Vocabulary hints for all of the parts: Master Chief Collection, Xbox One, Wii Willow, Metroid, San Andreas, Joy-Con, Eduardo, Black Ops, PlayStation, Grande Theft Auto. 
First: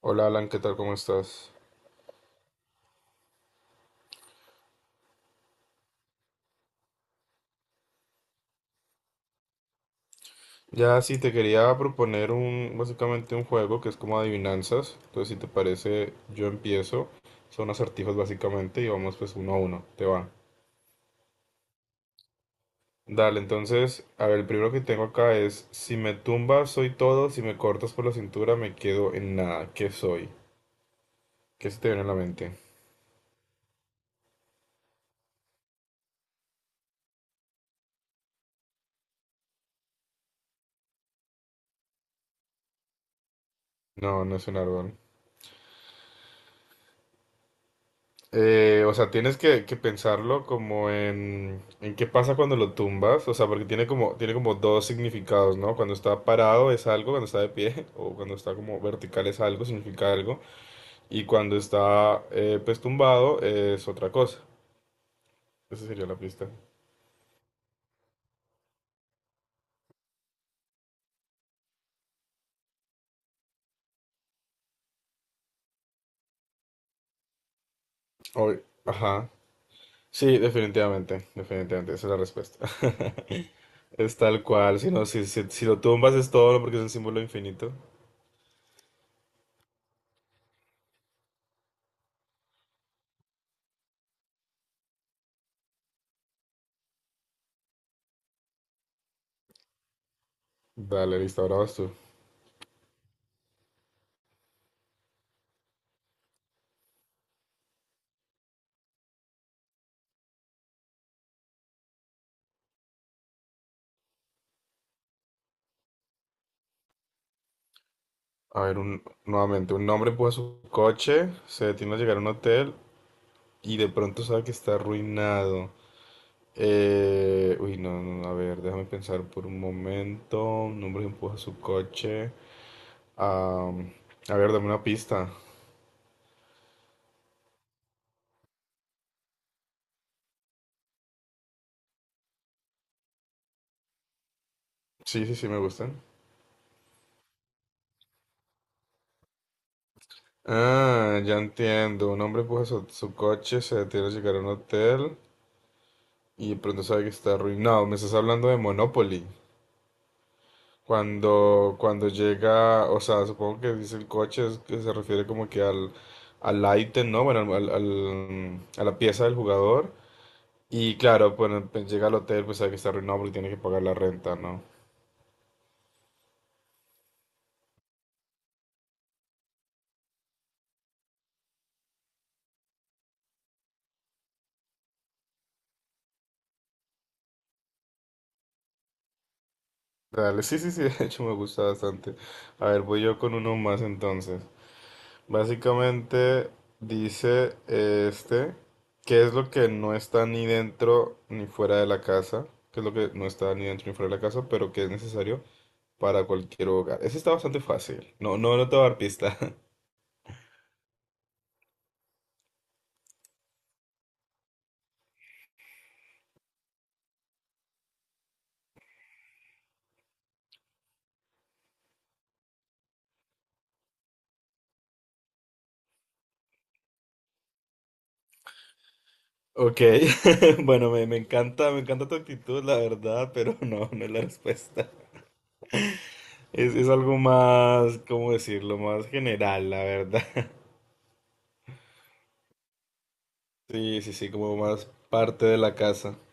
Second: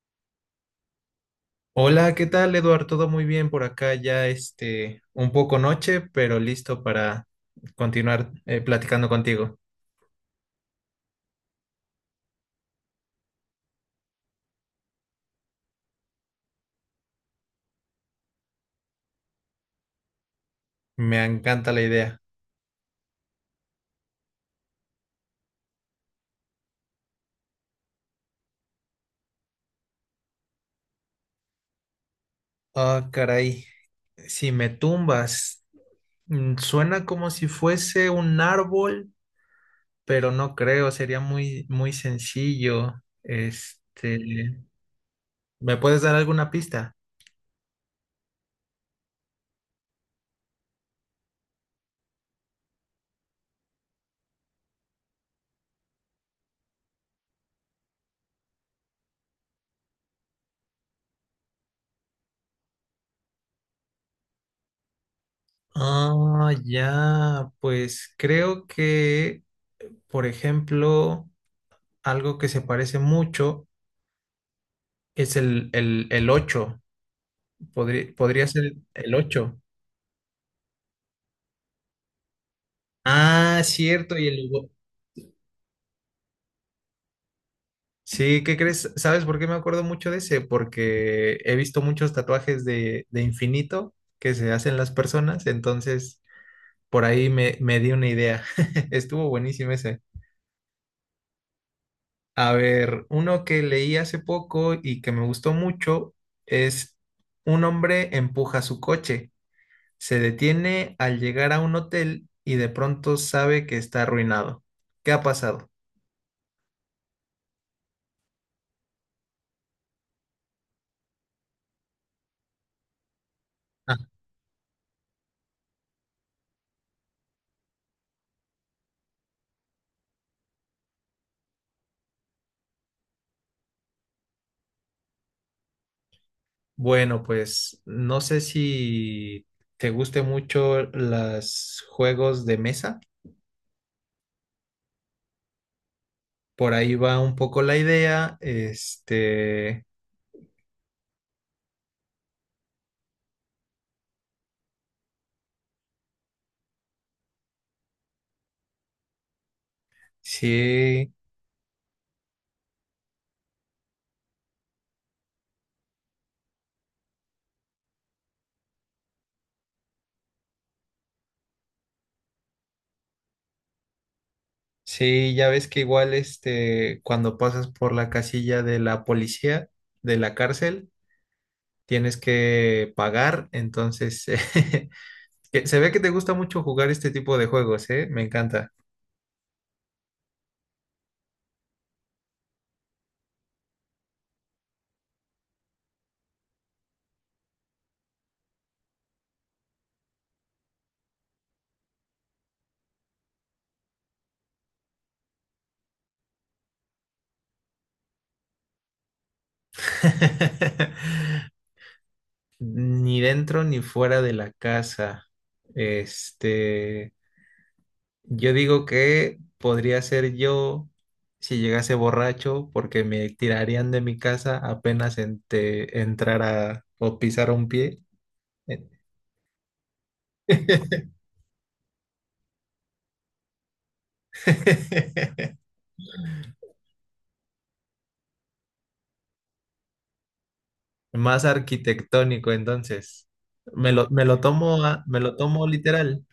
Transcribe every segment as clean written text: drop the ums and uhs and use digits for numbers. Hola Alan, ¿qué tal? ¿Cómo estás? Hola, ¿qué tal, Eduardo? Todo muy bien por acá, ya un poco noche, pero listo para continuar platicando contigo. Ya sí te quería proponer básicamente un juego que es como adivinanzas. Entonces, si te parece, yo empiezo. Son acertijos básicamente y vamos pues uno a uno. Te va. Me encanta la idea. Dale, entonces, a ver, el primero que tengo acá es, si me tumbas soy todo, si me cortas por la cintura me quedo en nada. ¿Qué soy? ¿Qué se te viene a la mente? Ah, caray, si me tumbas, suena como si fuese un árbol, pero no creo, sería muy, muy sencillo. No, no es Este, un árbol. ¿Me puedes dar alguna pista? O sea, tienes que pensarlo como en qué pasa cuando lo tumbas, o sea, porque tiene como dos significados, ¿no? Cuando está parado es algo, cuando está de pie, o cuando está como vertical es algo, significa algo, y cuando está pues tumbado es otra cosa. Esa sería la pista. Ah, ya, pues creo que, por ejemplo, algo que se parece mucho. Es el ocho. Podría Oy, ser el ajá. ocho. Sí, definitivamente, definitivamente, esa es la respuesta. Ah, Es cierto. Tal cual, si no, si lo tumbas es todo, porque es el símbolo infinito. Sí, ¿qué crees? ¿Sabes por qué me acuerdo mucho de ese? Porque he visto muchos tatuajes de infinito que se hacen las personas. Entonces, por ahí me di una idea. Estuvo buenísimo ese. Dale, listo, ahora vas tú. A ver, uno que leí hace poco y que me gustó mucho es: Un hombre empuja su coche. Se detiene al llegar a un hotel y de pronto sabe que está arruinado. ¿Qué ha pasado? A ver, nuevamente, un hombre empuja su coche, se detiene a llegar a un hotel y de Ah, pronto sabe que está arruinado. Uy, no, no, a ver, déjame pensar por un momento. Un hombre empuja su coche. Am, a ver, dame una pista. bueno, pues no sé si te guste mucho los juegos de mesa. Sí, sí, sí, me gustan. Por ahí va un poco la idea. Ah, ya entiendo. Un hombre empuja su coche, se detiene a llegar a un hotel y de pronto sabe que está arruinado. Me estás hablando de Monopoly. Sí, Cuando llega, o sea, supongo que dice el coche, es que se refiere como que al, al ítem, ¿no? Bueno, a la pieza del jugador. Y claro, bueno, pues llega al hotel, pues sabe que está arruinado porque tiene que pagar la renta, ¿no? sí, ya ves que igual cuando pasas por la casilla de la policía, de la cárcel, tienes que pagar. Entonces. Que Se ve que te gusta mucho jugar este tipo de juegos, ¿eh? Me encanta. Dale, sí, sí, sí, de hecho me gusta bastante. A ver, voy yo con uno más entonces. Básicamente dice qué es lo que no está ni dentro ni fuera de la casa, qué es lo que no está ni dentro ni fuera de la casa, pero que es necesario para cualquier hogar. Ese está bastante fácil. No, no, no te voy a dar pista. Ni dentro ni fuera de la casa. Este, yo digo que podría ser yo si llegase borracho, porque me tirarían de mi casa apenas entrara o pisara un pie. Ok, bueno, me encanta, me encanta tu actitud, la verdad, pero no, no es la respuesta. Es algo más, ¿cómo decirlo? Más general, la verdad. Más arquitectónico, entonces. Me Sí, lo, sí, me sí, lo como tomo, más a- me lo parte de tomo la casa. literal.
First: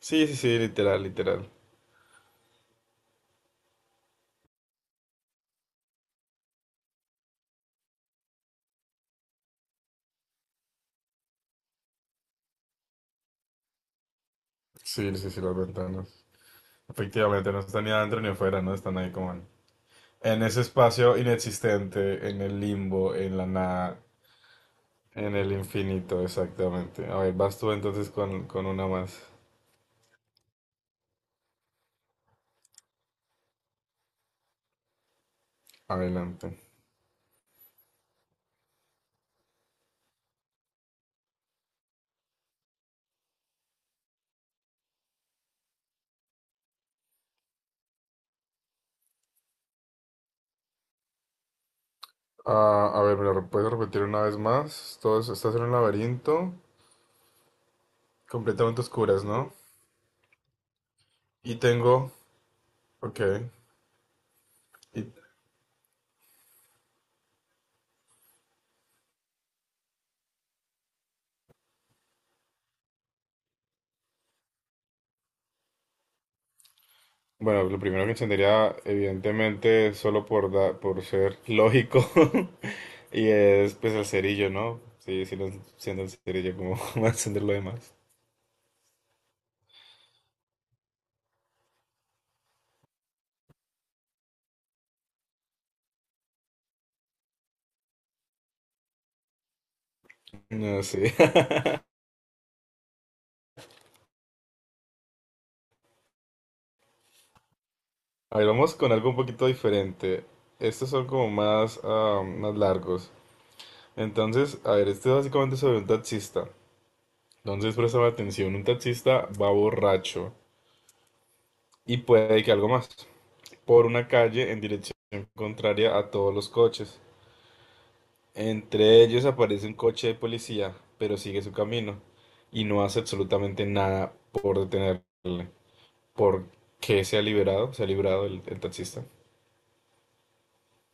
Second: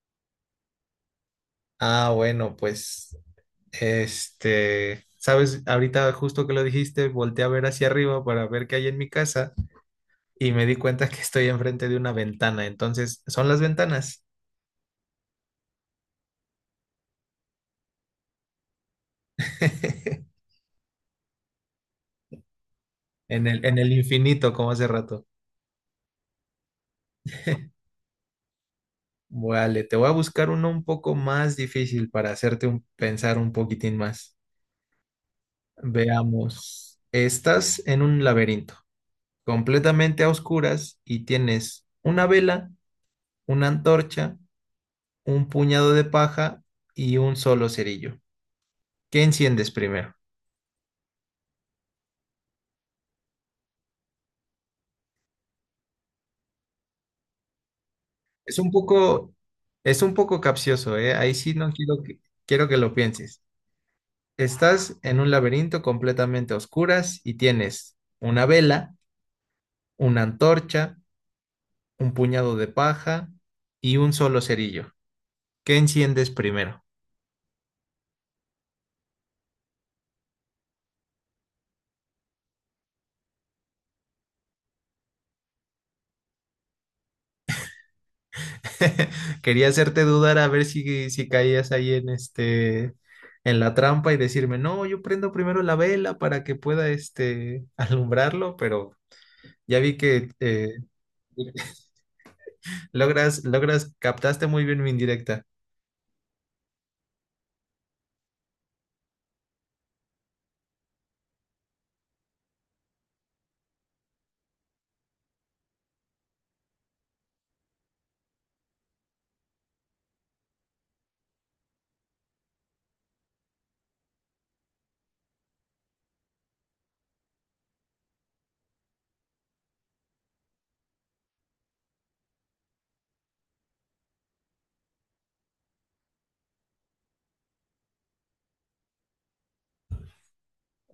Sí, sí, sí, literal, literal. Ah, bueno, pues, sabes, ahorita justo que lo dijiste, volteé a ver hacia arriba para ver qué hay en mi casa y me di cuenta que estoy enfrente de una ventana. Entonces, son las ventanas. Sí, sí, sí, las ventanas. Efectivamente, no están ni adentro ni afuera, ¿no? Están ahí como en, en ese espacio inexistente, en el limbo, en en la el, en el nada, infinito, como hace rato. en el infinito, exactamente. A ver, vas tú entonces con una más. Vale, te voy a buscar uno un poco más difícil para hacerte pensar un poquitín más. Adelante. Veamos. Estás en un laberinto, completamente a oscuras y tienes una vela, una antorcha, un puñado de paja y un solo cerillo. ¿Qué enciendes primero? Ah, a ver, ¿me lo puedes repetir una vez más? ¿Estás en un laberinto Es un completamente oscuras, poco, ¿no? es un poco capcioso, ¿eh? Ahí sí Y no tengo, quiero que lo ok, pienses. Estás y en un laberinto completamente a oscuras y tienes una vela, una antorcha, un puñado de paja y un solo cerillo. ¿Qué enciendes primero? bueno, lo primero que encendería, evidentemente, solo por ser lógico, y es pues el cerillo, ¿no? Sí, sí, no enciendo el cerillo, como ¿va a encender lo demás? Quería hacerte dudar a ver si caías ahí en en la trampa y decirme, no, yo prendo primero la vela para que pueda alumbrarlo, pero ya vi que No sé. Captaste muy bien mi indirecta. A ver, vamos con algo un poquito diferente. Estos son como más largos. Entonces, a ver, este es básicamente sobre un taxista. Entonces, presta atención, un taxista va borracho y puede que algo más por una calle en dirección contraria a todos los coches. Entre ellos aparece un coche de policía, pero sigue su camino y no hace absolutamente nada por detenerle. ¿Por qué se ha liberado? Se ha librado el taxista.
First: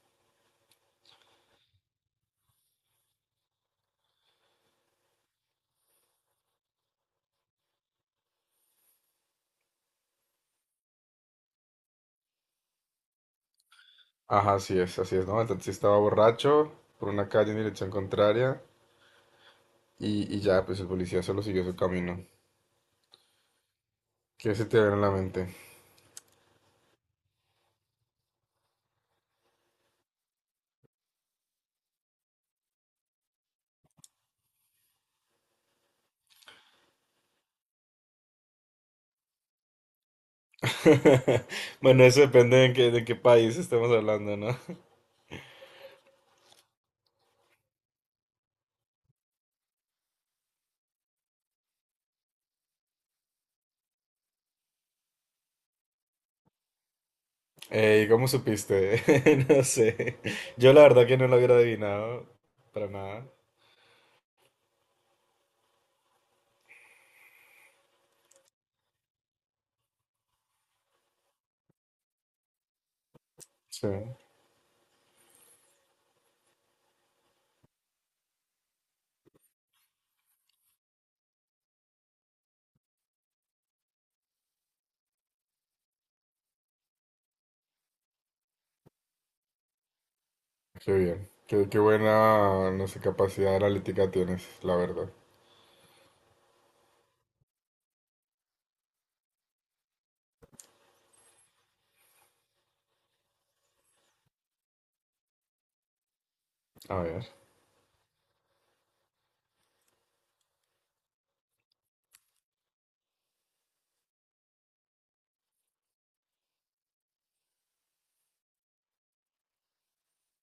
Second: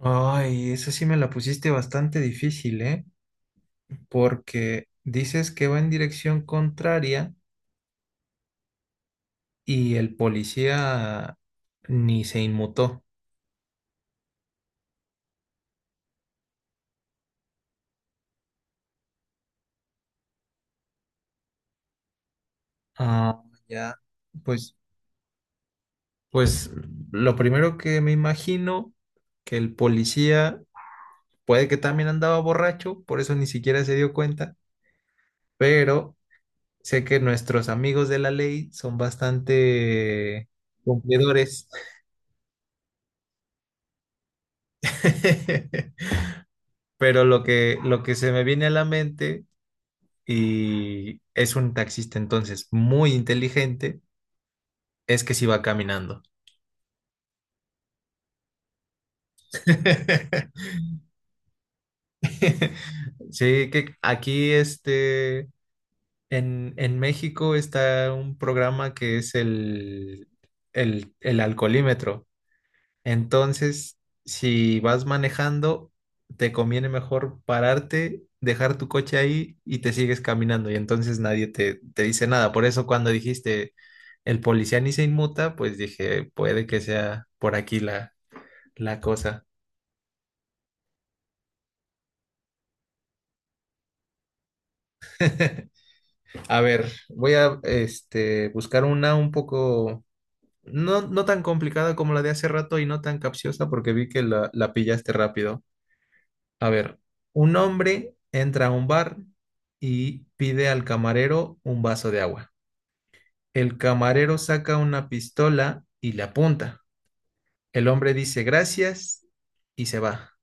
Ay, esa sí me la pusiste bastante difícil, ¿eh? Porque dices que va en dirección contraria y el policía ni se inmutó. Ajá, así es, ¿no? El taxista va borracho por una calle en dirección contraria y, ya, pues el policía solo siguió su camino. Ah, ya. ¿Qué se Pues te viene a la mente? Pues lo primero que me imagino, que el policía puede que también andaba borracho, por eso ni siquiera se dio cuenta, pero sé que nuestros amigos de la ley son bastante cumplidores. Bueno, eso depende de qué país estemos hablando, ¿no? Pero lo que, se me viene a la mente, y es un taxista entonces muy inteligente, es que si va caminando. ¿Cómo supiste? No sé. Yo la verdad que no lo hubiera adivinado para nada. Sí, que aquí En México está un programa que es el alcoholímetro. Sí. Entonces, si vas manejando, te conviene mejor pararte, dejar tu coche ahí y te sigues caminando. Y entonces nadie te dice nada. Por eso cuando dijiste el policía ni se inmuta, pues dije, puede que sea por aquí la cosa. Qué bien. Qué buena, no sé, capacidad analítica tienes, la verdad. A ver, voy a buscar una un poco. No, no tan complicada como la de hace rato y no tan capciosa porque vi que la pillaste rápido. A ver, A ver. un hombre entra a un bar y pide al camarero un vaso de agua. El camarero saca una pistola y le apunta. El hombre dice gracias y se va.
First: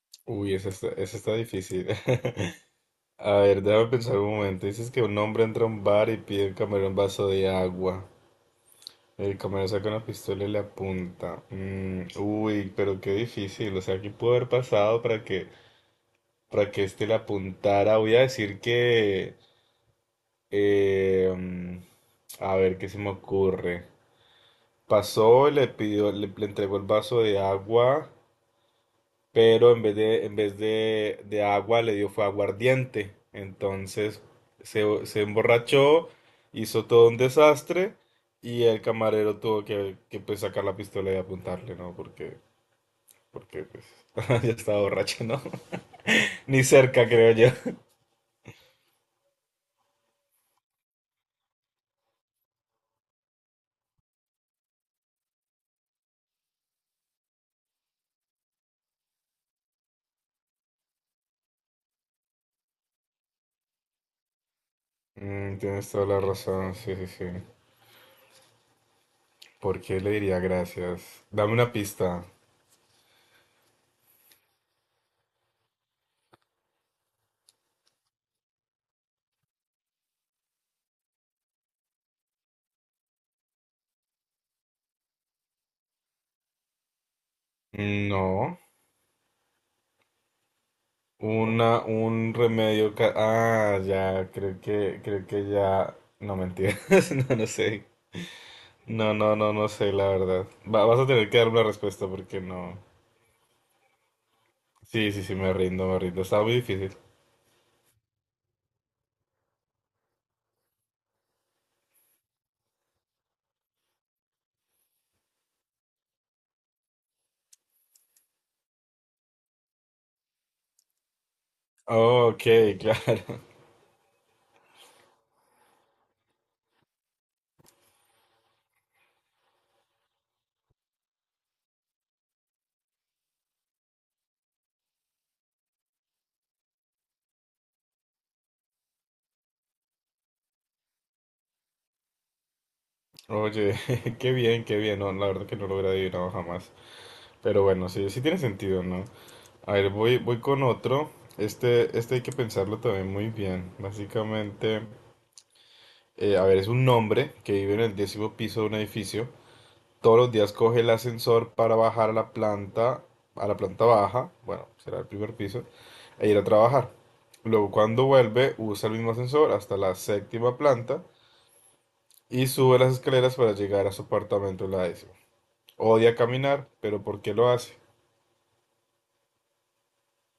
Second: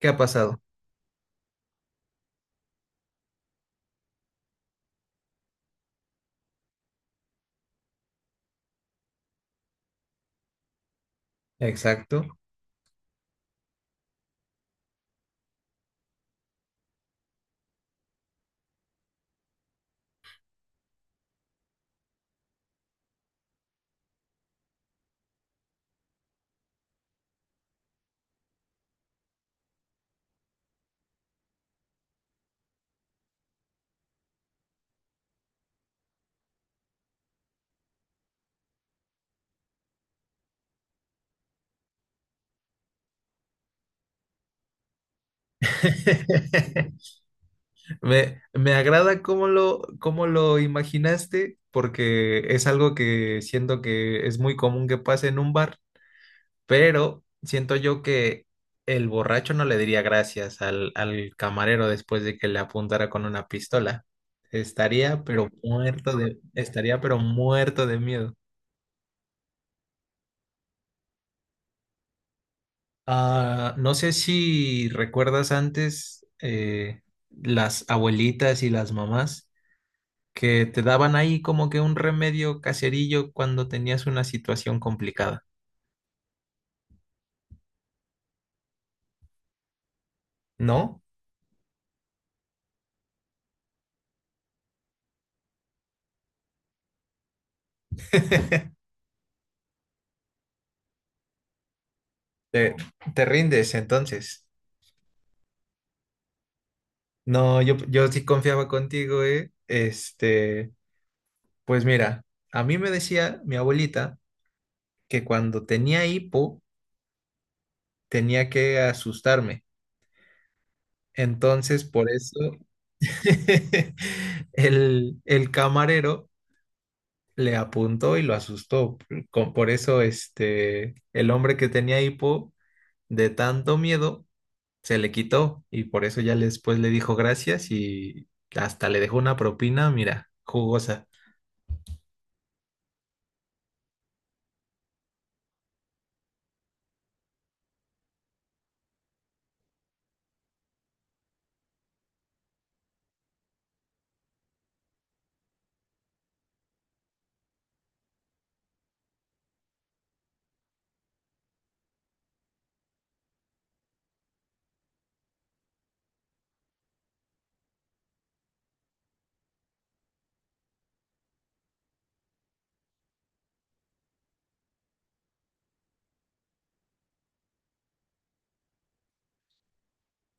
¿Qué ha Uy, pasado? Esa está difícil. A ver, déjame pensar un momento. Dices que un hombre entra a un bar y pide al camarero un vaso de agua. El camarero saca una pistola y le apunta. Exacto. Uy, pero qué difícil. O sea, ¿qué pudo haber pasado para que este le apuntara? Voy a decir que... eh, mm, a ver, ¿qué se me ocurre? Pasó, y le pidió, le entregó el vaso de agua pero en vez de agua le dio fue aguardiente. Entonces se emborrachó, hizo todo un desastre y el camarero tuvo que, pues, sacar la pistola y apuntarle, ¿no? Porque pues, ya estaba borracho, ¿no? Ni cerca, creo yo. Me agrada cómo cómo lo imaginaste, porque es algo que siento que es muy común que pase en un bar. Pero siento yo que el borracho no le diría gracias al camarero después de que le apuntara con una pistola. Tienes toda la razón, sí, Estaría sí, pero sí. muerto de miedo. ¿Por qué le diría gracias? Dame una pista. Ah, no sé si recuerdas antes las abuelitas y las mamás que te daban ahí como que un remedio caserillo cuando tenías una situación complicada, Mm, no. ¿no? Un remedio ah, ya, creo que ya. No, mentiras. No, no sé. No, no, no, no sé, la verdad. Vas a tener que dar una respuesta porque Te, no. te rindes entonces. Sí, sí, sí, me rindo, me rindo. Estaba muy difícil. No, yo sí confiaba contigo, ¿eh? Pues mira, a mí me decía mi abuelita que cuando tenía hipo tenía que asustarme. Entonces, por Ok, eso claro. el camarero le apuntó y lo asustó. Por eso, el hombre que tenía hipo de tanto miedo se le quitó, y por eso ya después le dijo gracias y hasta le dejó una propina, mira, jugosa. Oye, qué bien, qué bien. No, la verdad que no lo hubiera adivinado jamás. Pero bueno, sí, sí tiene sentido, ¿no? A ver, voy con otro. Hay que pensarlo también muy bien. Básicamente. A ver, es un hombre que vive en el décimo piso de un edificio. Todos los días coge el ascensor para bajar a la planta baja, bueno, será el primer piso, e ir a trabajar. Luego, cuando vuelve, usa el mismo ascensor hasta la séptima planta y sube las escaleras para llegar a su apartamento en la décima. Odia caminar, pero ¿por qué lo hace?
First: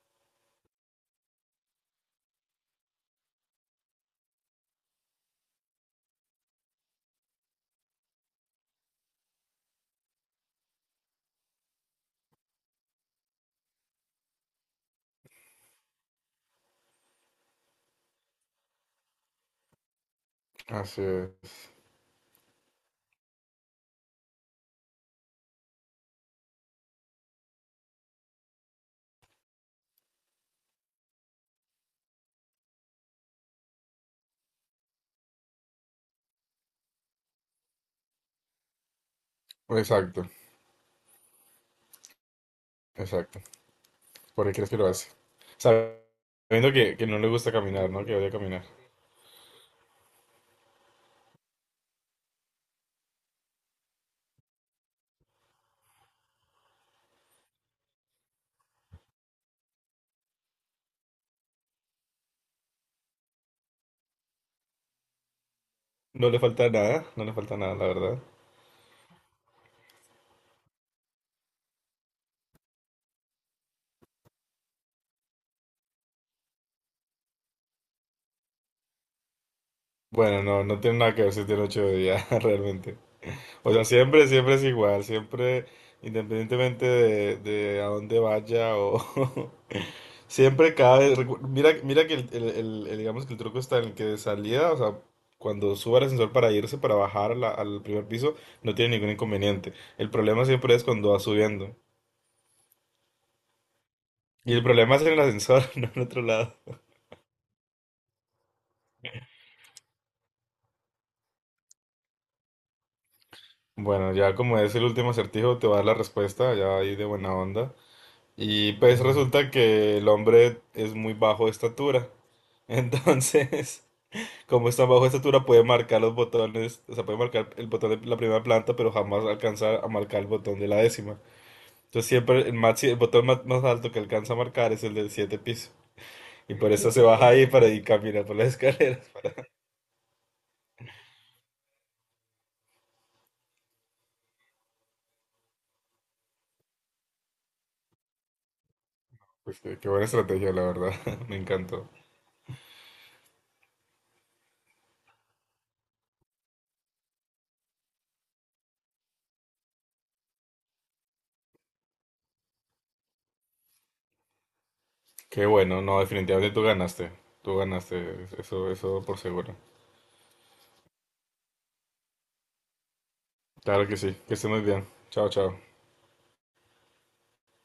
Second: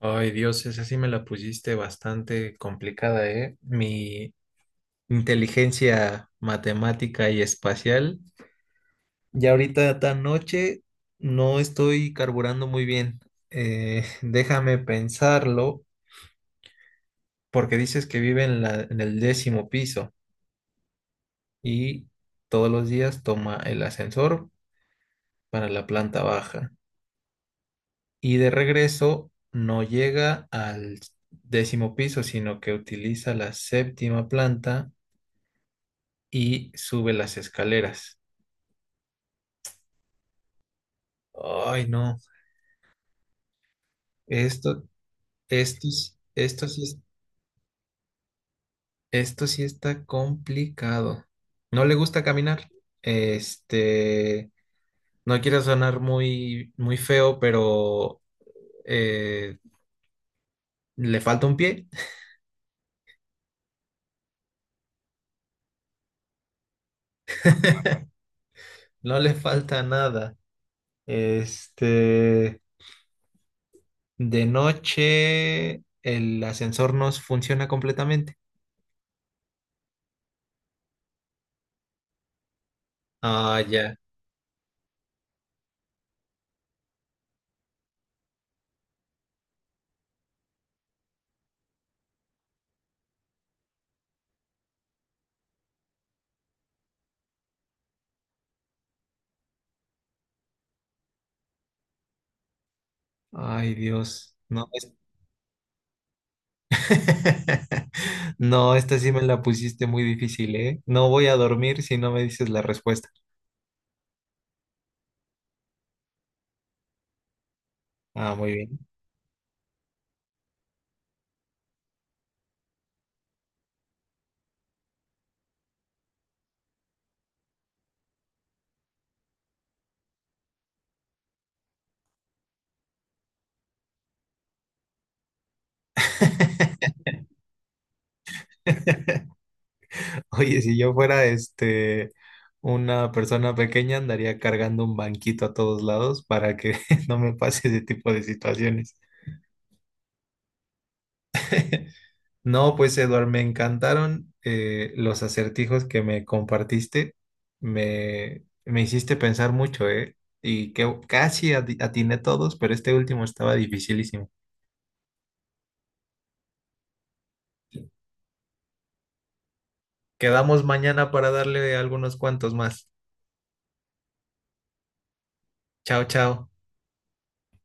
Ay, Dios, esa sí me la pusiste bastante complicada, ¿eh? Mi inteligencia matemática y espacial. Ya ahorita tan noche no estoy carburando muy bien. Déjame pensarlo, porque dices que vive en la, en el, décimo piso Así es. y todos los días toma el ascensor para la planta baja. Y de regreso no llega al décimo piso, sino que utiliza la séptima planta y sube las escaleras. Exacto, Ay, no, exacto. ¿Por qué crees que esto, lo hace? esto, s- esto Sabiendo sí, que, es- que no le gusta caminar, ¿no? Que odia caminar. esto sí está complicado. No le gusta caminar. Este, no quiero sonar muy, muy feo, pero eh, le falta un pie. No le falta nada, no le falta nada, la verdad. No le falta nada. Este, de noche el ascensor no funciona completamente. Bueno, no, no tiene nada que ver si tiene 8 días realmente. Ah, O sea, ya. siempre, siempre es igual, siempre, independientemente de a dónde vaya o... siempre cada vez... mira, mira que digamos que el truco está en el que de salida, o sea, cuando suba el ascensor para irse, para bajar al primer piso, no tiene ningún inconveniente. El problema siempre es cuando va subiendo. Ay, Dios. Y el No. problema es en el ascensor, no en otro lado. No, esta sí me la pusiste muy difícil, ¿eh? No voy a dormir si no me dices la respuesta. Bueno, ya como es el último acertijo, te voy a dar la respuesta, ya ahí de buena onda. Ah, muy Y bien. pues resulta que el hombre es muy bajo de estatura. Entonces, como es tan bajo de estatura, puede marcar los botones, o sea, puede marcar el botón de la primera planta, pero jamás alcanza a marcar el botón de la décima. Entonces siempre el botón más alto que alcanza a marcar es el del siete piso. Y por eso se baja ahí para ir caminar por las escaleras. Oye, si yo fuera una persona pequeña, andaría cargando un banquito a todos lados para que no me pase ese tipo de situaciones. Pues qué buena estrategia, la verdad. Me encantó. No, pues Eduard, me encantaron los acertijos que me compartiste. Me hiciste pensar mucho, ¿eh? Y que casi atiné todos, pero este último estaba dificilísimo. Qué bueno, no, definitivamente tú ganaste. Tú ganaste, eso por seguro. Quedamos mañana para darle algunos cuantos más. Claro que sí, que estés muy bien. Chao, chao. Chao, chao.